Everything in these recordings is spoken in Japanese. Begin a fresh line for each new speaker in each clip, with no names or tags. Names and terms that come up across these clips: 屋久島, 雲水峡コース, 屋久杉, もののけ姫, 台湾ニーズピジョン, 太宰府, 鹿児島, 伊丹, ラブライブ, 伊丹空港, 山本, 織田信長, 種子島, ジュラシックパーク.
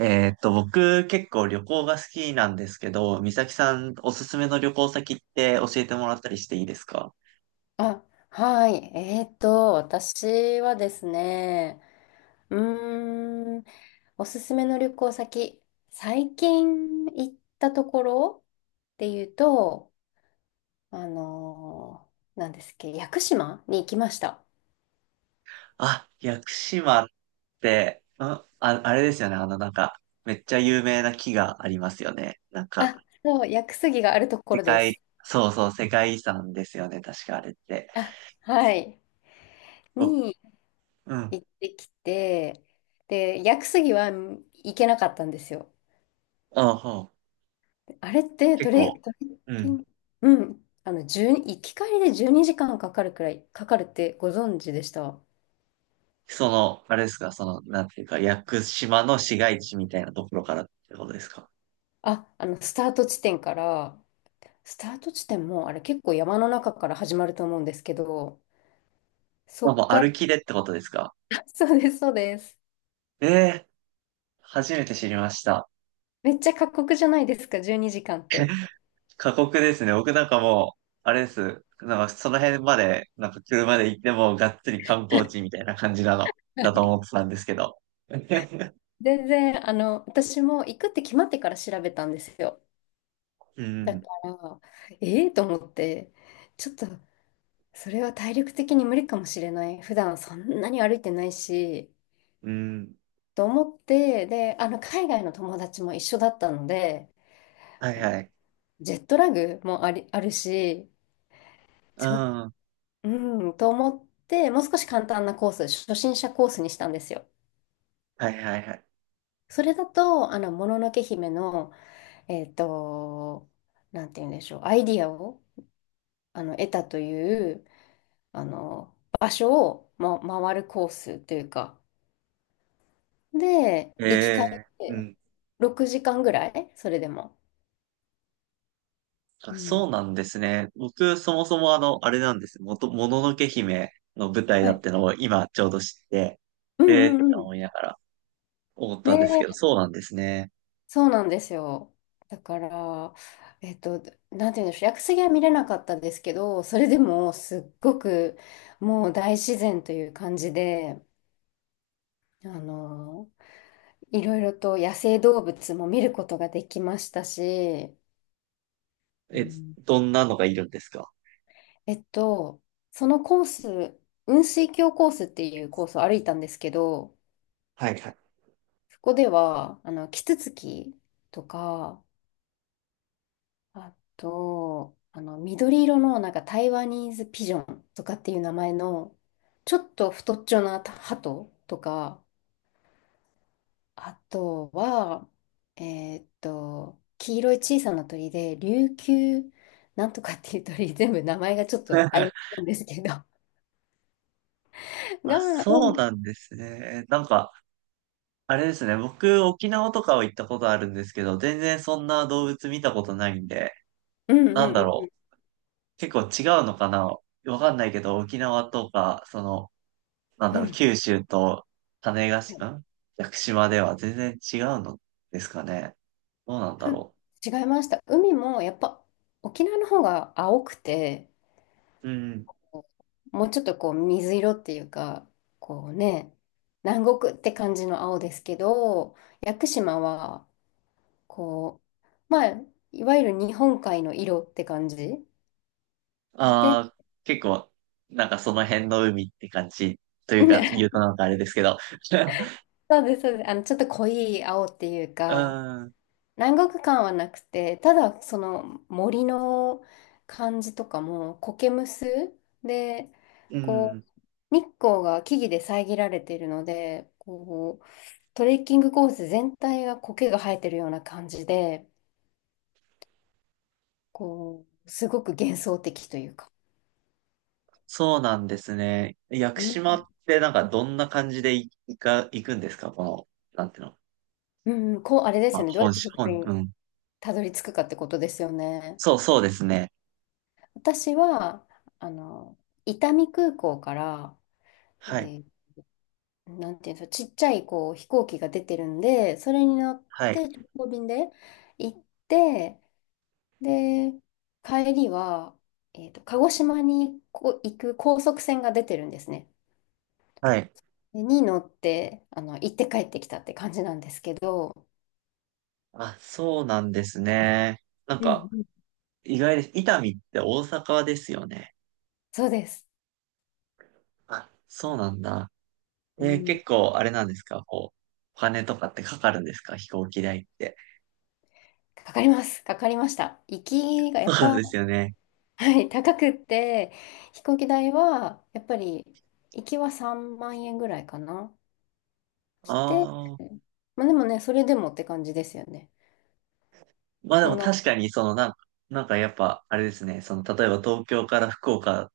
僕結構旅行が好きなんですけど、美咲さんおすすめの旅行先って教えてもらったりしていいですか？
あ、はい。私はですね、うーん、おすすめの旅行先、最近行ったところっていうと、あのなんですっけ、屋久島に行きました。
あ、屋久島って、あれですよね。なんか、めっちゃ有名な木がありますよね。なんか、
あ、そう、屋久杉があるところです。
そうそう、世界遺産ですよね、確かあれって。
あ、はい。
お、
に
うん。
行ってきて、で、屋久杉は行けなかったんですよ。
あ、ほう。
あれって
結構、
トレッ
う
キン
ん。
グ、うん、1行き帰りで12時間かんかかるくらい、かかるってご存知でした？
その、あれですか、その、なんていうか、屋久島の市街地みたいなところからってことですか？
あ、スタート地点から、スタート地点も、あれ結構山の中から始まると思うんですけど、そ
まあ、もう
っから、
歩きでってことですか？
そうです、そうです。
ええー、初めて知りました。
めっちゃ過酷じゃないですか、12時間って。
過酷ですね。僕なんかもう、あれです。なんかその辺まで、なんか車で行ってもがっつり観光地 みたいな感じなの、
は
だと
い。
思ってたんですけど。
全然、私も行くって決まってから調べたんですよ。
う
だか
ん、
ら、ええと思って、ちょっとそれは体力的に無理かもしれない。普段そんなに歩いてないし、
うん、
と思って、で、海外の友達も一緒だったので、
はい
あの、
はい。
ジェットラグもあるし、
う
ちょ、
ん。
うん、と思って、もう少し簡単なコース、初心者コースにしたんですよ。
はいはいはい。
それだと、もののけ姫の、えっと、なんて言うんでしょう、アイディアを、得たという、場所を、ま、回るコースというか、で、
え
行き帰り
えう
で
ん。
6時間ぐらいそれでも。
あ、
うん。
そうなんですね。僕、そもそもあれなんです。もののけ姫の舞台
は
だっ
い。
てのを今ちょうど知って、
う
えーっ
んう
て
んうん。
思いながら思っ
ね
たんですけど、
え、
そうなんですね。
そうなんですよ。だから、えっと、なんて言うんでしょう、屋久杉は見れなかったですけど、それでもすっごくもう大自然という感じで、あの、いろいろと野生動物も見ることができましたし、う
え、
ん。
どんなのがいるんですか？
えっと、そのコース、雲水峡コースっていうコースを歩いたんですけど、
はいはい。
そこでは、キツツキとか、あと、緑色の、なんか台湾ニーズピジョンとかっていう名前の、ちょっと太っちょな鳩とか、あとは、黄色い小さな鳥で、琉球なんとかっていう鳥、全部名前がちょっと曖昧 なんですけど、
あ、
が、う
そう
ん
なんですね。なんか、あれですね。僕、沖縄とかは行ったことあるんですけど、全然そんな動物見たことないんで、
うんうん
なん
う
だ
ん。
ろう。結構違うのかなわかんないけど、沖縄とか、その、なん
う
だろう、
ん。
九州と種子島、屋久島では全然違うのですかね。どうなんだろ
違いました。海もやっぱ沖縄の方が青くて、
う。うんうん。
もうちょっとこう水色っていうか、こうね、南国って感じの青ですけど、屋久島は、こう、まあ、いわゆる日本海の色って感じで、ね、
ああ、結構、なんかその辺の海って感じというか、言う となんかあれですけど。
そうです、そうです。ちょっと濃い青っていう
う
か、
ん、
南国感はなくて、ただその森の感じとかも、苔むすで、
う
こ
ん、
う、日光が木々で遮られているので、こう、トレッキングコース全体が苔が生えてるような感じで、こう、すごく幻想的というか。
そうなんですね。屋久
う
島
ん
ってなんかどんな感じでい行か、行くんですかこの、なんていうの？
うん、こう、あれで
ま
す
あ、
よね。どうや
本
って
州、
そこ
う
に
ん。
たどり着くかってことですよね。
そうそうですね。
私は、あの、伊丹空港から、え
はい、
ーなんていうんですか、ちっちゃいこう飛行機が出てるんで、それに乗っ
はい、
て直行便で行って、で、帰りは、鹿児島に行く高速船が出てるんですね。
はい。
でに乗って、行って帰ってきたって感じなんですけど、
あ、そうなんですね。なん
う
か、
んうん。
意外です。伊丹って大阪ですよね。
そうです。
あ、そうなんだ。
うん。
結構あれなんですかこう、お金とかってかかるんですか飛行機代って？
かかります。かかりました。行 きがや
そう
っ
なん
ぱ、
ですよね。
はい、高くって、飛行機代は、やっぱり、行きは3万円ぐらいかな。して、
ああ。
まあでもね、それでもって感じですよね。
まあで
そ
も
んな、
確かに、そのなんか、なんかやっぱ、あれですね。その、例えば東京から福岡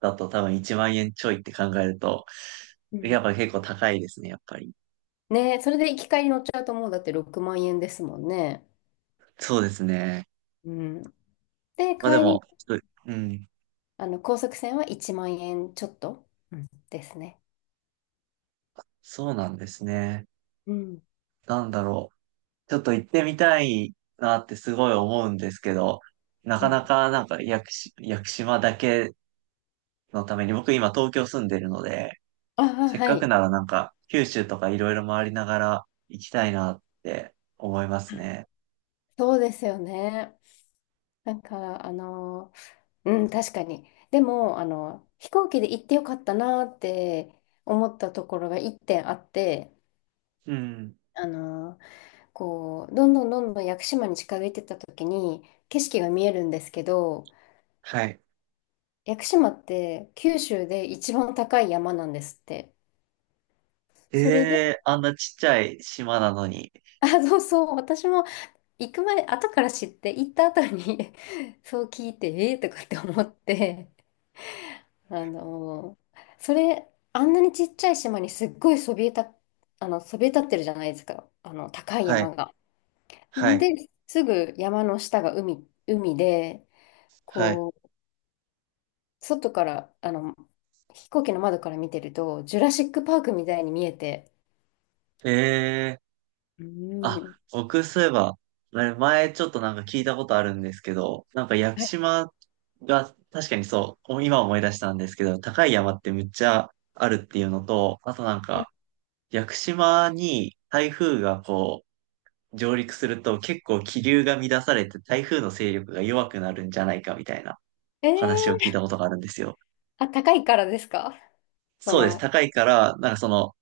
だと多分1万円ちょいって考えると、
う
や
ん
っぱ結構高いですね、やっぱり。
ね、それで行き帰り乗っちゃうともうだって6万円ですもんね。
そうですね。
うん。で、
まあで
帰
も、
り、
ちょっとうん。
高速船は1万円ちょっと、うんですね。
そうなんですね。
うん。
なんだろう。ちょっと行ってみたいなってすごい思うんですけど、な
う
か
ん。
なかなんか屋久島だけのために、僕今東京住んでるので、
ああ、
せっ
は
かく
い。
ならなんか九州とかいろいろ回りながら行きたいなって思いますね。
そうですよね。なんか、うん、確かに。でも、飛行機で行ってよかったなって思ったところが1点あって、
うん。
あの、こう、どんどんどんどん屋久島に近づいてった時に、景色が見えるんですけど、
はい。
屋久島って九州で一番高い山なんですって。
え
それで、
え、あんなちっちゃい島なのに。
あ、そうそう、私も行く前、後から知って、行った後に そう聞いて、ええーとかって思って、あのそれ、あんなにちっちゃい島にすっごいそびえた、そびえ立ってるじゃないですか、高い
は
山
い。
が。
はい。
で、すぐ山の下が海、海で、
はい。
こう、外から、飛行機の窓から見てると、ジュラシックパークみたいに見えて、
ええ、
う
あ、
ん。
僕そういえば、あれ前ちょっとなんか聞いたことあるんですけど、なんか屋久
はい。
島が確かにそう、今思い出したんですけど、高い山ってむっちゃあるっていうのと、あとなんか屋久島に台風がこう上陸すると結構気流が乱されて台風の勢力が弱くなるんじゃないかみたいな
え
話を聞
ー。
いたことがあるんですよ。
あ、高いからですか？そ
そうです。
の、
高いから、なんかその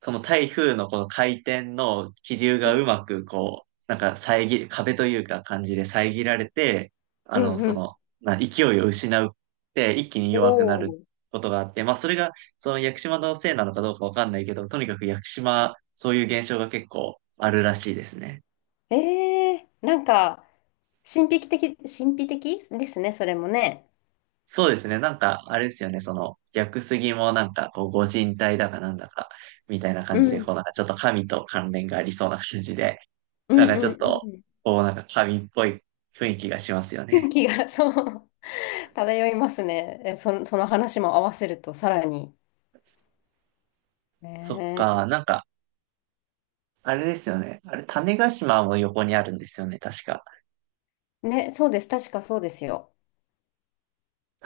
その台風のこの回転の気流
うん、
がうまくこう、なんか壁というか感じで遮られて、
う
あの、
ん、う
その、
ん。
勢いを失うって一気に
お
弱くなる
ー。
ことがあって、まあそれがその屋久島のせいなのかどうかわかんないけど、とにかく屋久島、そういう現象が結構あるらしいですね。
ええ、なんか、神秘的、神秘的ですね、それもね。
そうですね。なんか、あれですよね。その、屋久杉もなんか、こう、ご神体だかなんだか、みたいな
う
感じで、
ん、
こう、なんかちょっと神と関連がありそうな感じで、
う
な
ん、
んか
う
ちょっ
ん、
と、
うん。
こうなんか神っぽい雰囲気がしますよ
雰囲
ね。
気が、そう、漂いますね。え、その話も合わせると、さらに。
そっ
ね
か、なんか、あれですよね。あれ、種子島も横にあるんですよね、確か。
え、ね、そうです。確かそうですよ。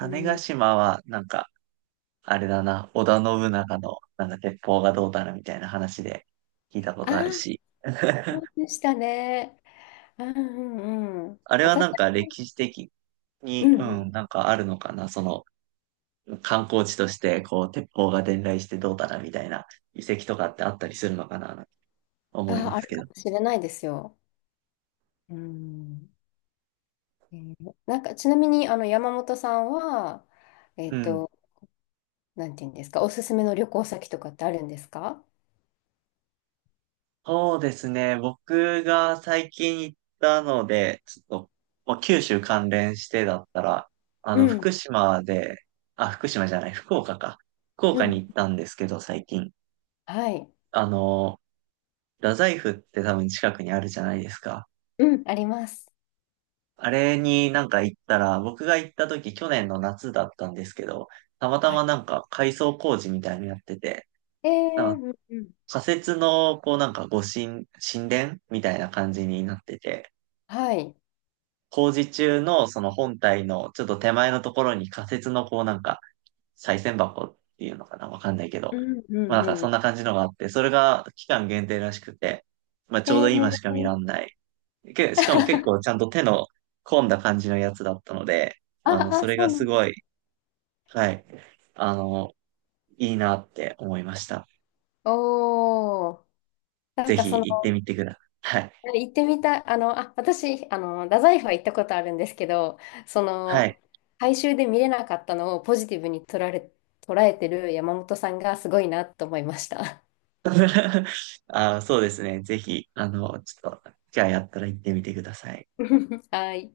う
子
ん。
島は、なんか、あれだな、織田信長の、なんか鉄砲がどうだなみたいな話で聞いたこ
あ
とある
あ、
し。
そう でしたね。うんうんうん。
あれは
私、
なんか歴史的
う
に、
んう
うん、
ん。
なんかあるのかな、その観光地として、こう、鉄砲が伝来してどうだなみたいな遺跡とかってあったりするのかな、思い
ああ、
ま
あ
す
る
け
か
ど。
もしれないですよ。うん。えーなんか、ちなみに、山本さんは、え
う
っ
ん。
と、なんていうんですか、おすすめの旅行先とかってあるんですか？
そうですね。僕が最近行ったので、ちょっと、まあ、九州関連してだったら、
うん、
福島で、あ、福島じゃない、福岡か。福
う
岡
ん、
に行ったんですけど、最近。
はい、
あの、太宰府って多分近くにあるじゃないですか。
うん。あります。
あれになんか行ったら、僕が行った時、去年の夏だったんですけど、たまた
は
ま
い。
なんか改装工事みたいになのやってて、
えー、
なんか
うん、うん、
仮設の、こうなんか神殿みたいな感じになってて、
はい。
工事中のその本体のちょっと手前のところに仮設のこうなんか、再銭箱っていうのかなわかんないけど。
うん、う
まあなんか
ん
そん
う
な感じのがあって、それが期間限定らしくて、まあ
ん。
ちょう
え
ど今しか見ら
ー、
んない。しかも結構 ちゃんと手の込んだ感じのやつだったので、
あ、
そ
あ、
れ
そ
が
うなん
す
だ。
ごい、はい、あの、いいなって思いました。
おー、なん
ぜ
か
ひ
その、
行ってみてください。はい。
行ってみたい、あ、私、太宰府は行ったことあるんですけど、そ
はい。
の、改修で見れなかったのをポジティブに捉えてる山本さんがすごいなと思いました。
あ、そうですね。ぜひ、ちょっと、じゃあやったら行ってみてください。
はい。